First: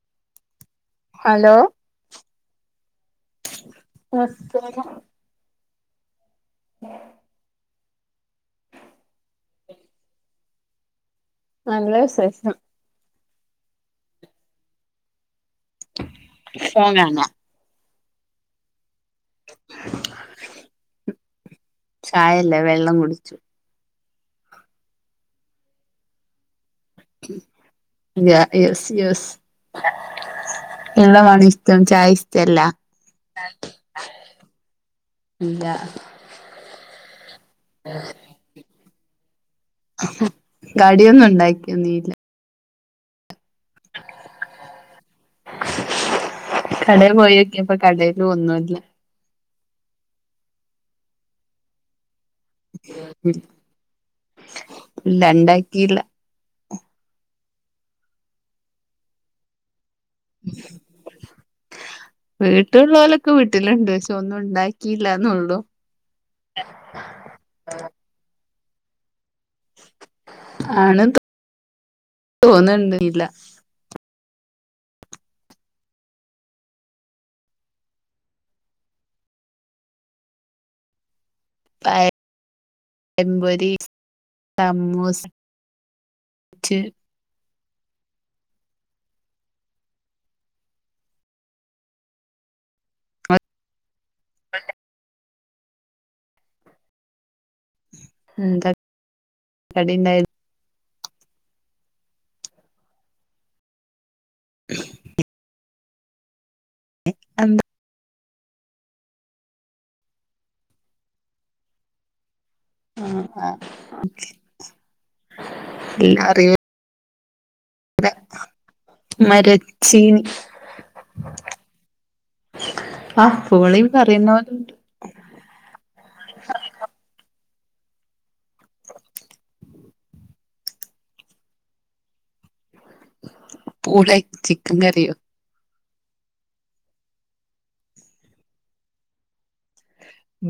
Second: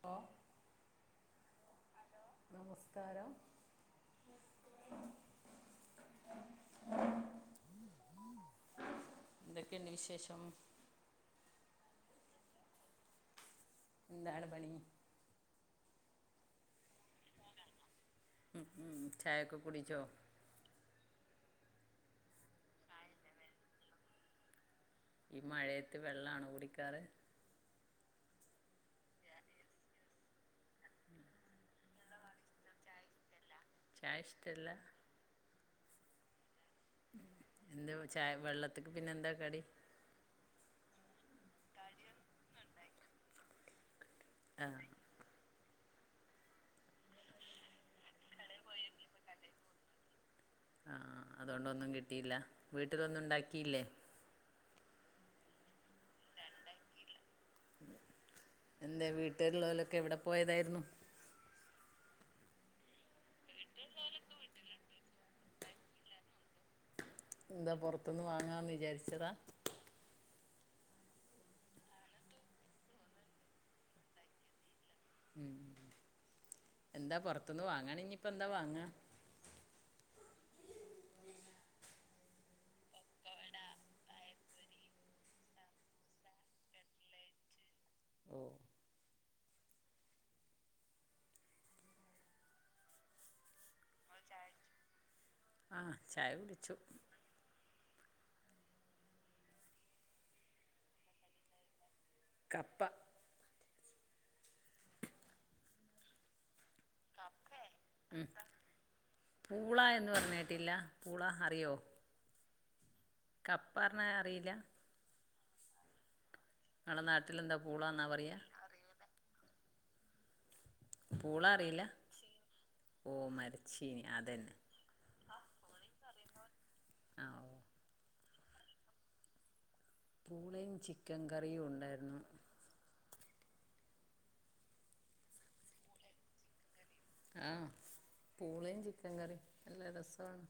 ഓ hello നമസ്കാരം [unintelligible] ന്തെക്കെണ്ടി വിശേഷം നല്ല വിസേഷാ ന്താണ് പണീ ഫോ കാണാ ഉം ഉം ചായൊക്കെ കുടിച്ചോ ചായല്ല വെള്ളംകുടിച്ചു ഈ മഴയത്ത് വെള്ളാണോ കുടിക്കാറ് യ്യായെസ് യെസ് എള്ളമാണ് ഇസ് റ്റംചായിസ് റ്റല്ല ചായഷ്റ്റെല്ല ഇല്ലാ എന്തേപോ ചായവെള്ളത്ത്ക്ക് പിന്നെന്താ കടി അഹും കടിഒന്നുണ്ടാക്കിയൊന്നീല്ല [unintelligible] ആഹ് കടേ പോയോക്യപ്പോ കടേല് ഒന്നുല്ല ആഹ് ആഹ് അതൊണ്ടൊന്നും കിട്ടീല്ലാ വീട്ട്ലൊന്നുണ്ടാക്കീല്ലേ ല്ല ണ്ടാക്കീൽ എന്തെ വീട്ട്ൽള്ളോലൊക്കെ എവ്ടെ പോയതായ്‌ര്ന്നു വീട്ട്ൽള്ളോലക്ക വീട്ടില്ണ്ട് ക്ഷെ ഒന്നു ണ്ടാക്കില്ലാന്നൊള്ളു [unintelligible] ന്താ പൊറത്ത്ന്ന് വാങ്ങാന്ന് വിജാര്ച്ചതാ ആണ് തോന്ന്ണ്ട് ല്ല മ്മ് എന്താ പോറത്ത്ന്ന് വാങ്ങണെ ഇൻഞ്ഞിപ്പോ എന്താ വാങ്ങാ പഴംബോരി സമൂസ് റ്റ് ഓഹ് പണ്ടെ [unintelligible] ആഹ് ചായ കുടിച്ചു എന്താ കടി ഇണ്ടായത് കപ്പ [unintelligible] കപ്പേ എന്താ പൂള എന്ന് പറഞ്ഞട്ടില്ലാ പൂള അറിയോ കപ്പ പറഞ്ഞാ അറിയിലാ ഇല്ല അറിയും ഇങ്ങളെ നാട്ടിലെന്താ പൂളാന്നാ പറയിയ മരച്ചീനി പൂള അറിയില്ലാ ഓ ആഹ് പൂളി മരച്ചീനി പറയുന്ന അതെന്നെ പോലുണ്ട് ആഹ് ഓ പൂളേം ചിക്കൻ കറിയും ഉണ്ടായിരുന്നു പൂളേം ചിക്കൻ കറിയോ ആഹ് പൂളയും ചിക്കൻ കറിയും നല്ല രസ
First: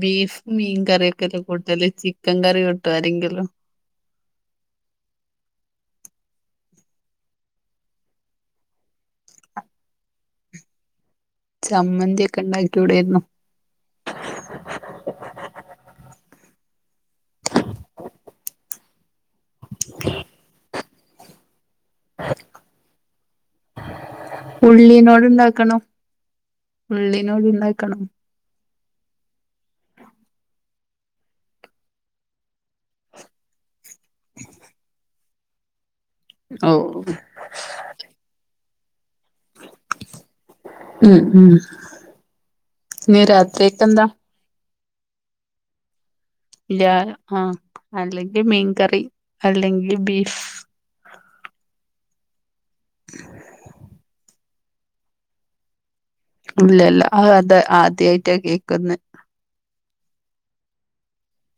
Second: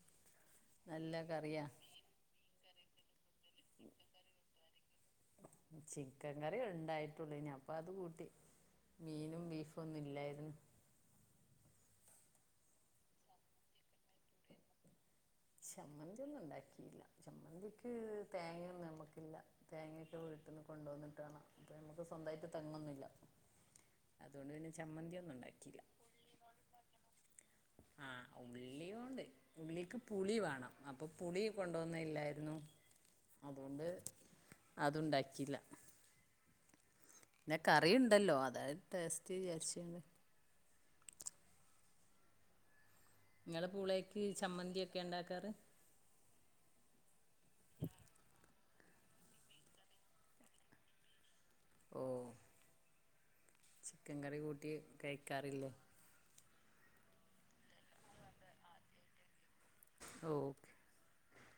ബീഫ് മീൻ കറിയൊക്കല്ലേ കൂട്ടല് ചിക്കൻ കറി കൂട്ടോ ആരെങ്കിലും ഉ [unintelligible] ചിക്കൻ കറി ഉണ്ടായിട്ടുള്ളേനി അപ്പം അത് കൂട്ടി മീനും ബീഫും ഒന്നും ഇല്ലായിരുന്നു ചമ്മന്തി ഒക്കെ ഉണ്ടാക്കിയുടാര് ന്നോ [unintelligible] ചമ്മന്തി ഒന്നും ഉണ്ടാക്കിയില്ല ചമ്മന്തിക്ക് തേങ്ങന്നും നമ്മക്കില്ല തേങ്ങയൊക്കെ വീട്ട്ന്ന് കൊണ്ടോന്ന്ട്ടാണം അപ്പോ നമക്ക് സ്വന്തായിട്ട് തെങ്ങൊന്നുല്ല അതുകൊണ്ട് പിന്നെ ചമ്മന്തി ഒന്നും ഉണ്ടാക്കിയില്ല ഉള്ളി നോട് ആഹ് ഉള്ളിയോണ്ട് ഉള്ളിക്ക് പുളി വേണം അപ്പൊ പുളി കൊണ്ടോന്നെ ഇല്ലായിരുന്നു അതോണ്ട് അതുണ്ടാക്കില്ല ഔ പിന്നാ കറിയുണ്ടല്ലോ അതായത് ടേസ്റ്റ് വിചാരിചാണ്ട് ഉം ഉം ഇനി ളങ്ങള് രാത്രിക്ക് എന്താ പൂളെക്ക് ചമ്മന്തി ഒക്കെ ഉണ്ടാക്കാറ് ഇല്ലാ ആഹ് അല്ലങ്കി മീൻകറി അല്ലങ്കി ബീഫ് ഓഹ് ചിക്കൻ കറി കൂട്ടി കഴിക്കാറില്ലേ ഇല്ലല്ല അത് ആദ്യായിട്ടാ കേക്കുന്നെ ഓക്ക്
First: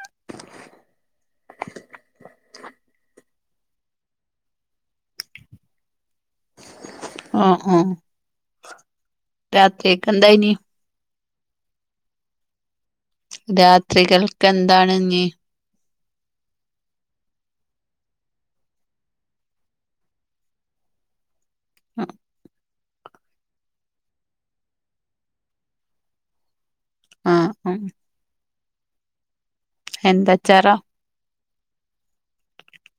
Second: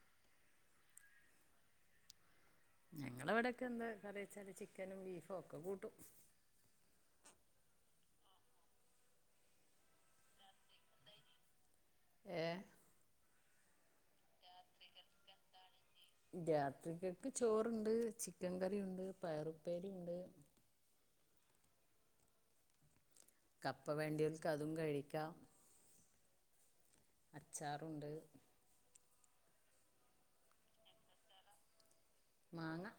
[unintelligible] ഞങ്ങളെവിടൊക്കെ എന്താ കറിച്ചാല് ചിക്കനും ബീഫും ഒക്ക കൂട്ടും ആഹ് ആഹ് രാത്രിക്കെന്തായിന് ഏഹ് രാത്രികൾ രാത്രികൾ ക്കെന്താണ്? രാത്രിക്കക്ക് ചോറുണ്ട് ചിക്കൻകറിയുണ്ട് പയറുപ്പേരിയുണ്ട് ആഹ് കപ്പ വേണ്ടിയോൽക്ക് അതും കഴിക്കാം. ആഹ് ആഹ് അച്ചാറുണ്ട്. എന്തച്ചാറാ?. മാങ്ങ-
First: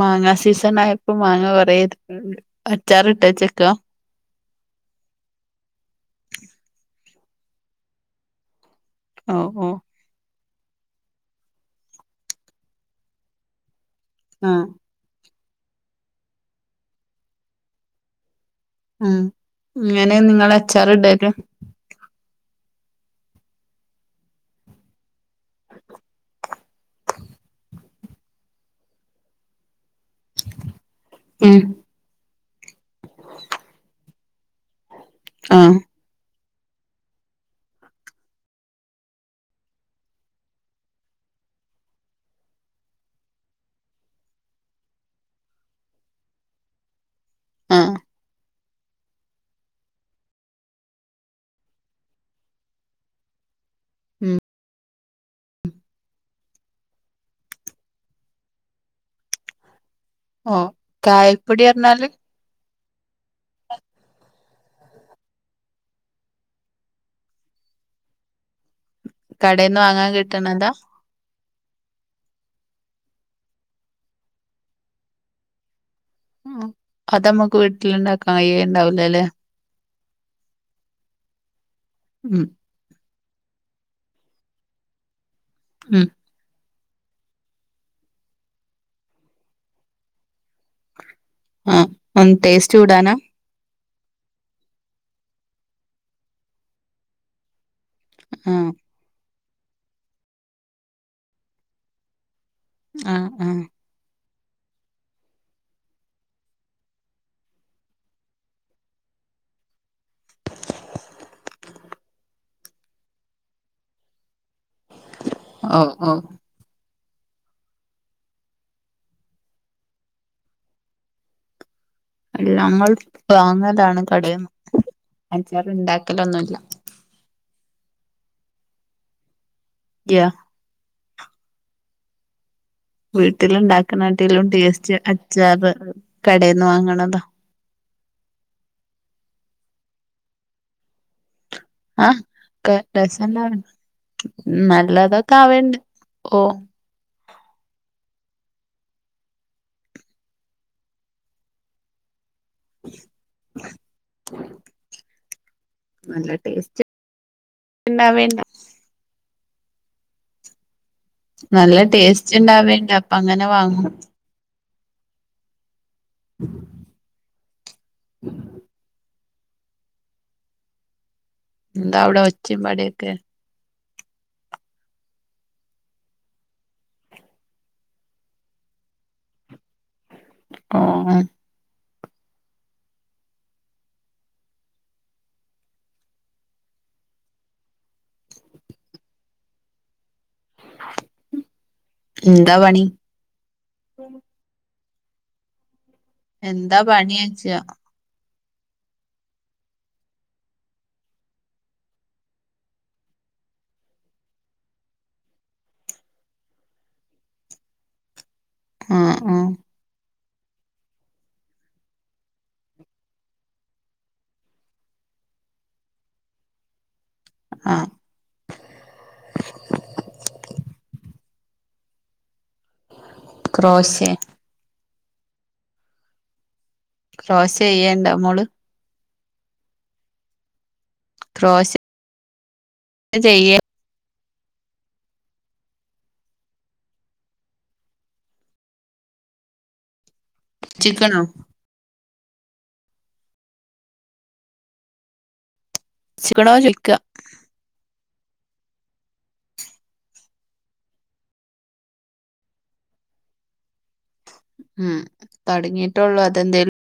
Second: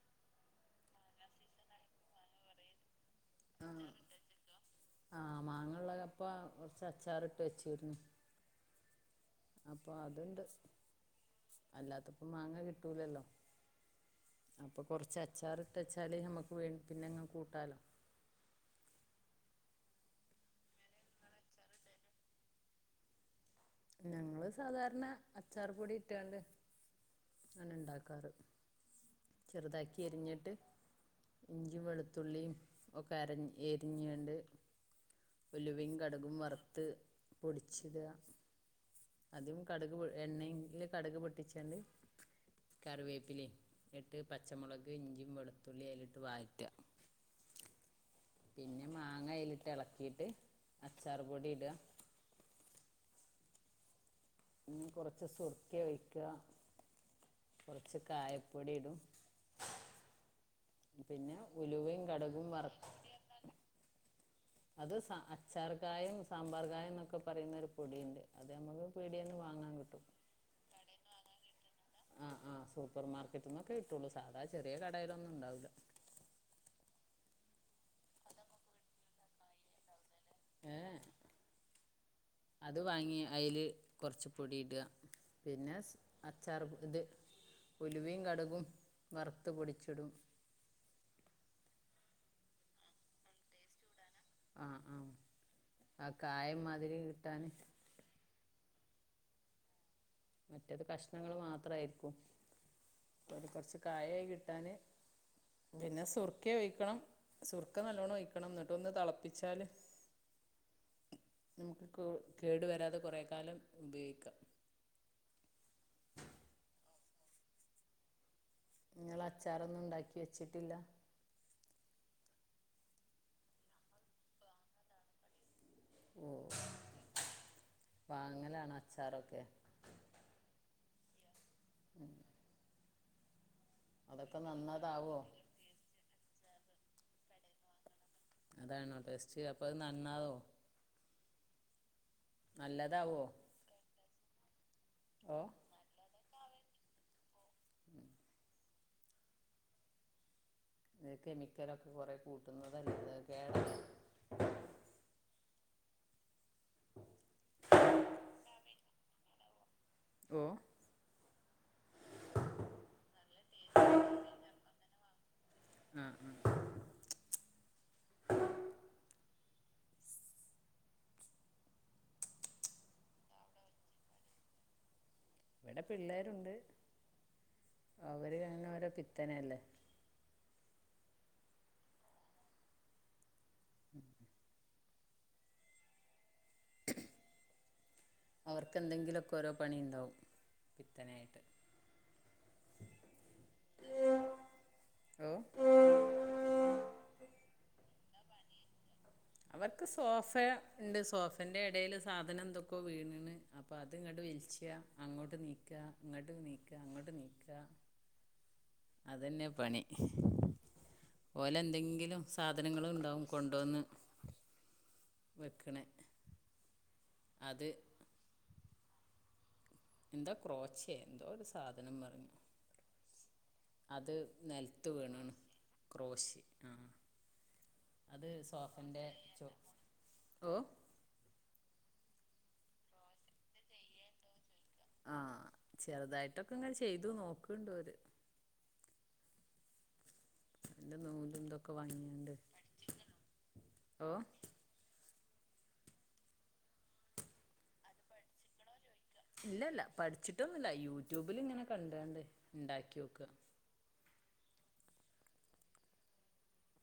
മാങ്ങാ സീസൺ ആയപ്പോ മാങ്ങ കൊറേ എടുത്തുങ്ങാണ്ട് അച്ചാറിട്ടേച്ച്ക്കാ ആഹ് മാങ്ങള്ളെപ്പ കുറച്ച് അച്ചാറിട്ട് വെച്ചിരുന്നു. ഓഹ് ഓഹ് അപ്പോ അതൂണ്ട് അല്ലാത്തപ്പോ മാങ്ങ കിട്ടൂലല്ലോ? ആഹ് അപ്പൊ കൊറച്ച് അച്ചാറിട്ടെച്ചാല് ഞമ്മക്ക് വേ പിന്നെങ്ങനെ കൂട്ടാലോ ഉം എങ്ങനെ നിങ്ങള് അച്ചാർ ഇടല്? ഞങ്ങള് സാധാരണ അച്ചാർ പൊടി ഇട്ട്യാണ്ട് അങ്ങനാ ഇണ്ടാക്കാറ്. ചെറുതാക്കിയരിഞ്ഞിട്ട് ഉം ഇഞ്ചിം വെളുത്തുള്ളിയും. ഒക്കെ അരഞ്ഞ എരിഞ്ഞാണ്ട് ആഹ് ഉലുവയും കടുകും വറുത്ത് പൊടിച്ചിടാ അതും കടുക് പൊ എണ്ണയില് കടുക് പൊട്ടിച്ചാണ്ട് കറിവേപ്പിലേം എന്നിട്ട് പച്ചമുളക് ഇഞ്ചീം വെളുത്തുള്ളിയും അയിലിട്ട് വാറ്റ ആഹ് പിന്നെ മാങ്ങ അയിലിട്ട് എളക്കിയിട്ട് അച്ചാർപൊടി ഇടാ- ഉം. പിന്നെ കൊറച്ച് സുർക്ക്യ ഒഴിക്ക- കൊറച്ച് കായപ്പൊടി ഇടും- ഓ പിന്നെ കായപ്പൊടി ഉലുവയും പറഞ്ഞാല് കടകും വറ അത് സ അച്ചാർക്കായം സാമ്പാർ കായന്നൊക്കെ പറയുന്നൊരു പൊടിയുണ്ട് അതിയമ്മള് പീട്യേന്ന് വാങ്ങാൻ കടേന്ന് കിട്ടും. കിട്ടണതാ ആഹ് ആഹ് സൂപ്പർ മാർക്കറ്റ്ന്നൊക്കെ കിട്ടുള്ളു സാധാ ചെറിയ കടയിലൊന്നും ഉണ്ടാവൂല്ല. അഹ് അതമ്മക്ക് വീട്ടിലിണ്ടാക്കാൻ കയ്യല്ണ്ടാവൂലല്ലേ? എഹ് ഉം അത് വാങ്ങി അയില് കൊറച്ച് പൊടി ഇടാ- പിന്നെ സ് ഉം അച്ചാർ ഇത് ഉലുവയും കടുകും വറുത്ത് പൊടിച്ചിടും. ആഹ് ഒന്ന് ടേസ്റ്റ് കൂടാനാ? ആഹ് ആഹ് ആ കായം മധുരി കിട്ടാന്- ആഹ്. മറ്റേത് കഷണങ്ങൾ മാത്രായിരിക്കും ആഹ് അപ്പത് ആഹ് കുറച്ച് കായായി കിട്ടാന് പിന്നെ സുർക്ക്യ ഒയിക്കണം സുർക്ക നല്ലോണ്ണം ഒയിക്കണം എന്നിട്ട് ഒന്ന് തെളപ്പിച്ചാല് നമുക്ക് കേടു വരാതെ കൊറെ കാലം ഉപയോഗിക്കാം. ഓഹ് ഓഹ്. നിങ്ങളച്ചാറൊന്നും ഉണ്ടാക്കി വെച്ചിട്ടില്ല? അല്ലമ്മൾ വാങ്ങതാണ് കടേന്ന് അച്ചാറണ്ടാ ഓഹ് വാങ്ങലാണോ അച്ചാറൊക്കെ? യാ. ഉം വീട്ടിലുണ്ടാക്കെണെട്ടിലും ടേസ്റ്റ് നന്നതാവോ അച്ചാറ് കടേന്ന് വാങ്ങണെതാ. അതാണോ ടെസ്റ്റ് അപ്പത് നന്നാവോ? ആഹ് ഒക്കെ നല്ലതാവോ രസണ്ടാവ് നല്ലതൊക്കെ ഓ ആവേണ്ട് ഓഹ് അത് കെമിക്കലൊക്കെ കൊറെ കൂട്ടുന്നതല്ലെ അതൊക്കേട നല്ല ടേസ്റ്റ്ണ്ടാവേണ്ടേ. ഓഹ് നല്ല ടേസ്റ്റ് ഉണ്ടാവേണ്ടേ അപ്പ അങ്ങനെ വാങ്ങും. ആഹ് ആഹ്. ഉം എന്താ അവിടെ ഒച്ചിമ്പാടൊക്കെ? ഇവിടെ പിള്ളേരുണ്ട് അവര് അങ്ങനെ ഓരോ പിത്തന അല്ലേ [unintelligible] ഉം അവർക്ക്എന്തെങ്കിലുമൊക്കെ ഓരോ പണിയ ഉണ്ടാാവും, [unintelligible] എന്താ പണി? ഓ [unintelligible] എന്താ പണി ന്ന് ചോദിച്ചതാ. അവർക്ക് സോഫ ഉണ്ട് സോഫേൻറെ ഇടൽ സാധനം എന്തൊക്കെയ വീണണ് അപ്പോം അത് ഇങ്ങോട്ട് വിളിച്ചുക അങ്ങോട്ട് നീക്കുക ഇങ്ങോട്ട് നീക്കുക അങ്ങോട്ട് നീക്കുക ആഹ് അതന്നെ ആഹ് പണി. പോലെ എന്തെങ്കിലും സാധനങ്ങളും ഉണ്ടാവും കൊണ്ടുവന്ന് വെക്കണ അത് ആഹ് എന്താ ക്രോശയേ എന്തോ ഒരു സാധനം പറഞ്ഞു ക്രോശേ അത് നൽ എത്ത് വീണാണ് ക്രോശ് ആ ക്രോശ ചെയ്യണ്ടോ അത് മോള് സോ എന്റെ ചോ ഓ? ക് [unintelligible] ചെയ ആഹ ചെറുതായിട്ടൊക്കെ ഇങ്ങെ ചെയ്തു നോക്കണ്ടോ അവര്. എന്റെ ചിക്കണോ നൂല ഇന്തൊക്കെ വങ്ങിയണ്ട് ഓ,? ച്ചിക്കൻ ആണോ ന്ന് ചോദിക്കുവാ ഇല്ല ഇല്ല പഠിച്ചിട്ടൊന്നുമില്ല യൂട്യൂബിൽിങ്ങനെ കണ്ടണ്ട് ഉണ്ടാക്കി നോക്കുവാ. ഉം തടങ്ങിട്ടള്ളൂ അതെന്തേലും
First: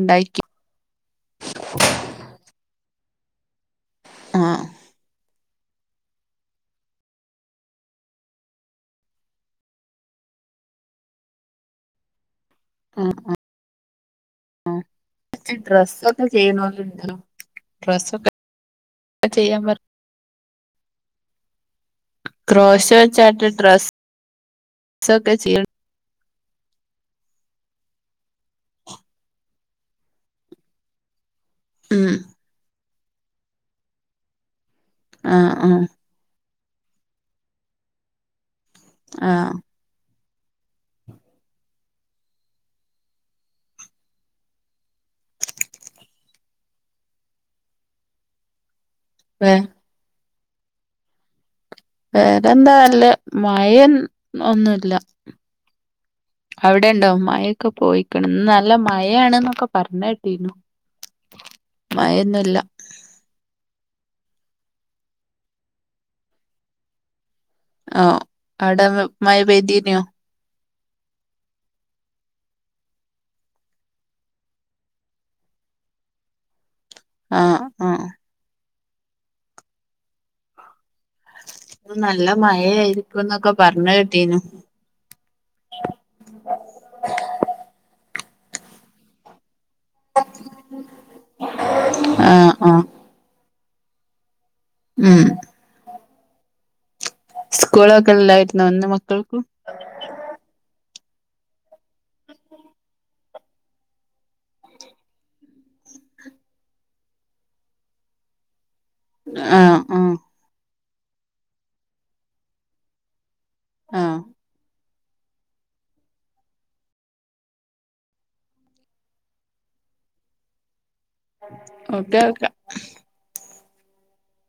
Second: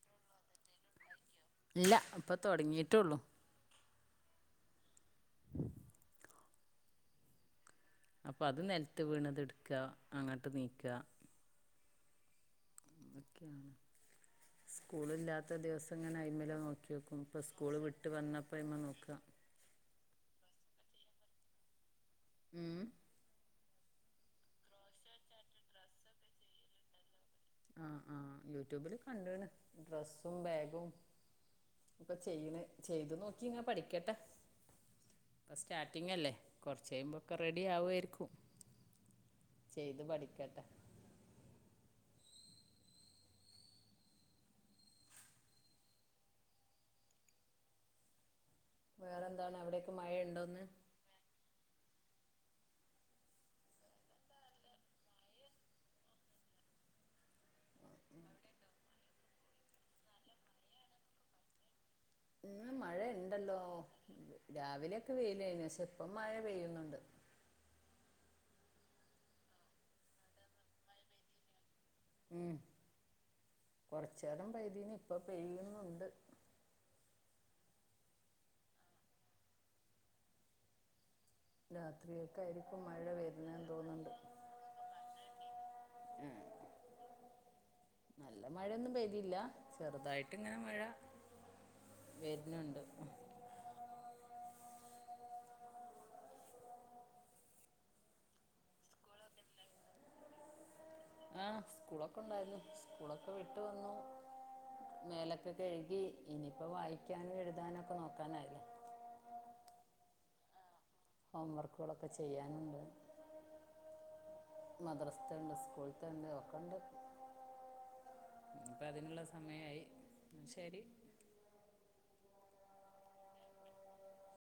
ഉണ്ട ഇല്ല, ഇപ്പൊ തുടങ്ങിയിട്ടുള്ളു. ആഹ അപ്പൊ അത് നിലത്ത് വീണത എടുക്കുക അങ്ങോട്ട് നീക്കുക ആഹ് ആഹ് ഒക്കെയാണ് സ്കൂളില്ലാത്ത ദിവസം ഇങ്ങനെ ഡ്രസ്സൊക്കെ അതിന്മേൽ ചെയ്യണോലുണ്ടല്ലോ നോക്കും ഇപ്പ സ്കൂള് വിട്ട് ഡ്രസ്സൊക്കെ വന്നപ്പോ അതിന്മേൽ നോക്ക. ചെയ്യാൻ പറ ഉം ഗ്രോഷർ ചാട്ടേഡ ട്രസ്റ്റ് ക്കെ ചെയഡ്. ആഹ് ആ യൂട്യൂബില് കണ്ടണ് ഡ്രസ്സും ബാഗും ഉം ഇപ്പൊ ചെയ്യണ് ചെയ്തു നോക്കി ങ്ഞാൻ പഠിക്കട്ടെ, ! ആഹ് ഇപ്പ ആഹ് സ്റ്റാർട്ടിങ് അല്ലേ കുറച്ച കഴിയുമ്പോൊക്കെ റെഡി ആവുായിരിക്കും ആഹ ചെയ്തു പഠിക്കട്ടെ. [inaudible] വേറെ വേ എന്താണ് അവിടൊക്കെ മഴയുണ്ടോന്ന്? വേറെന്താല്ലേ, മഴ ഒന്നുമില്ല. അവിടെ ഉണ്ടോ മ മഴയൊക്കെ പോയിക്കണം നല്ല മഴയാണ്ന്നൊക്കെ പറഞ്ഞ കേട്ടീന്നു. ഇന്ന് മഴ ഉണ്ടല്ലോ രാവിലെയൊക്കെ പെയ്ലന്നെ, ഇപ്പോ മഴ പെയ്യുന്നുണ്ട്. ആഹ അവിടെ മഴ പെയ്തതിനോ? ഉം കൊറച് നേരം പെയ്തു, ഇപ്പൊ പെയ്യുന്നുണ്ട്. ആഹ ആഹ ഇന്ന് നല്ല രാത്രിയൊക്കൊയിരിക്കും മഴ മഴയായിരിക്കും എന്നൊക്കെ പെയ്യാണെന്ന് പറഞ്ഞ് തോന്നുന്നുണ്ട്. കേട്ടീനു ഉം നല്ല മഴയൊന്നും പെയ്തില്ല. ചെറുതായിട്ട് ഇങ്ങനെ മഴ ആഹ് വരുന്നുണ്ട്. ആഹ് ഉമ് സ്കൂൾ ഒക്കെ ഇല്ലാരുന്നോ ഇന്ന് മക്കൾക്കു? ആഹ് സ്കൂളൊക്കെ ഉണ്ടായിരുന്നു, സ്കൂളൊക്കെ വിട്ട് വന്നു. മേലൊക്കെ കഴുകി ഇനിയിപ്പോ വായിക്കാനും എഴുതാനും ഒക്കെ നോക്കാനായി. ആഹ് ആഹ് ഹോം വർക്കുകളൊക്കെ ചെയ്യാനുണ്ട്. ആഹ്. മദ്രസ്ത്തണ്ട് സ്കൂൾത്തണ്ട് ഒക്കണ്ട്. പ്പതിനുള്ള സമയായി ശരി. ഒക്കെ ഒക്കെ.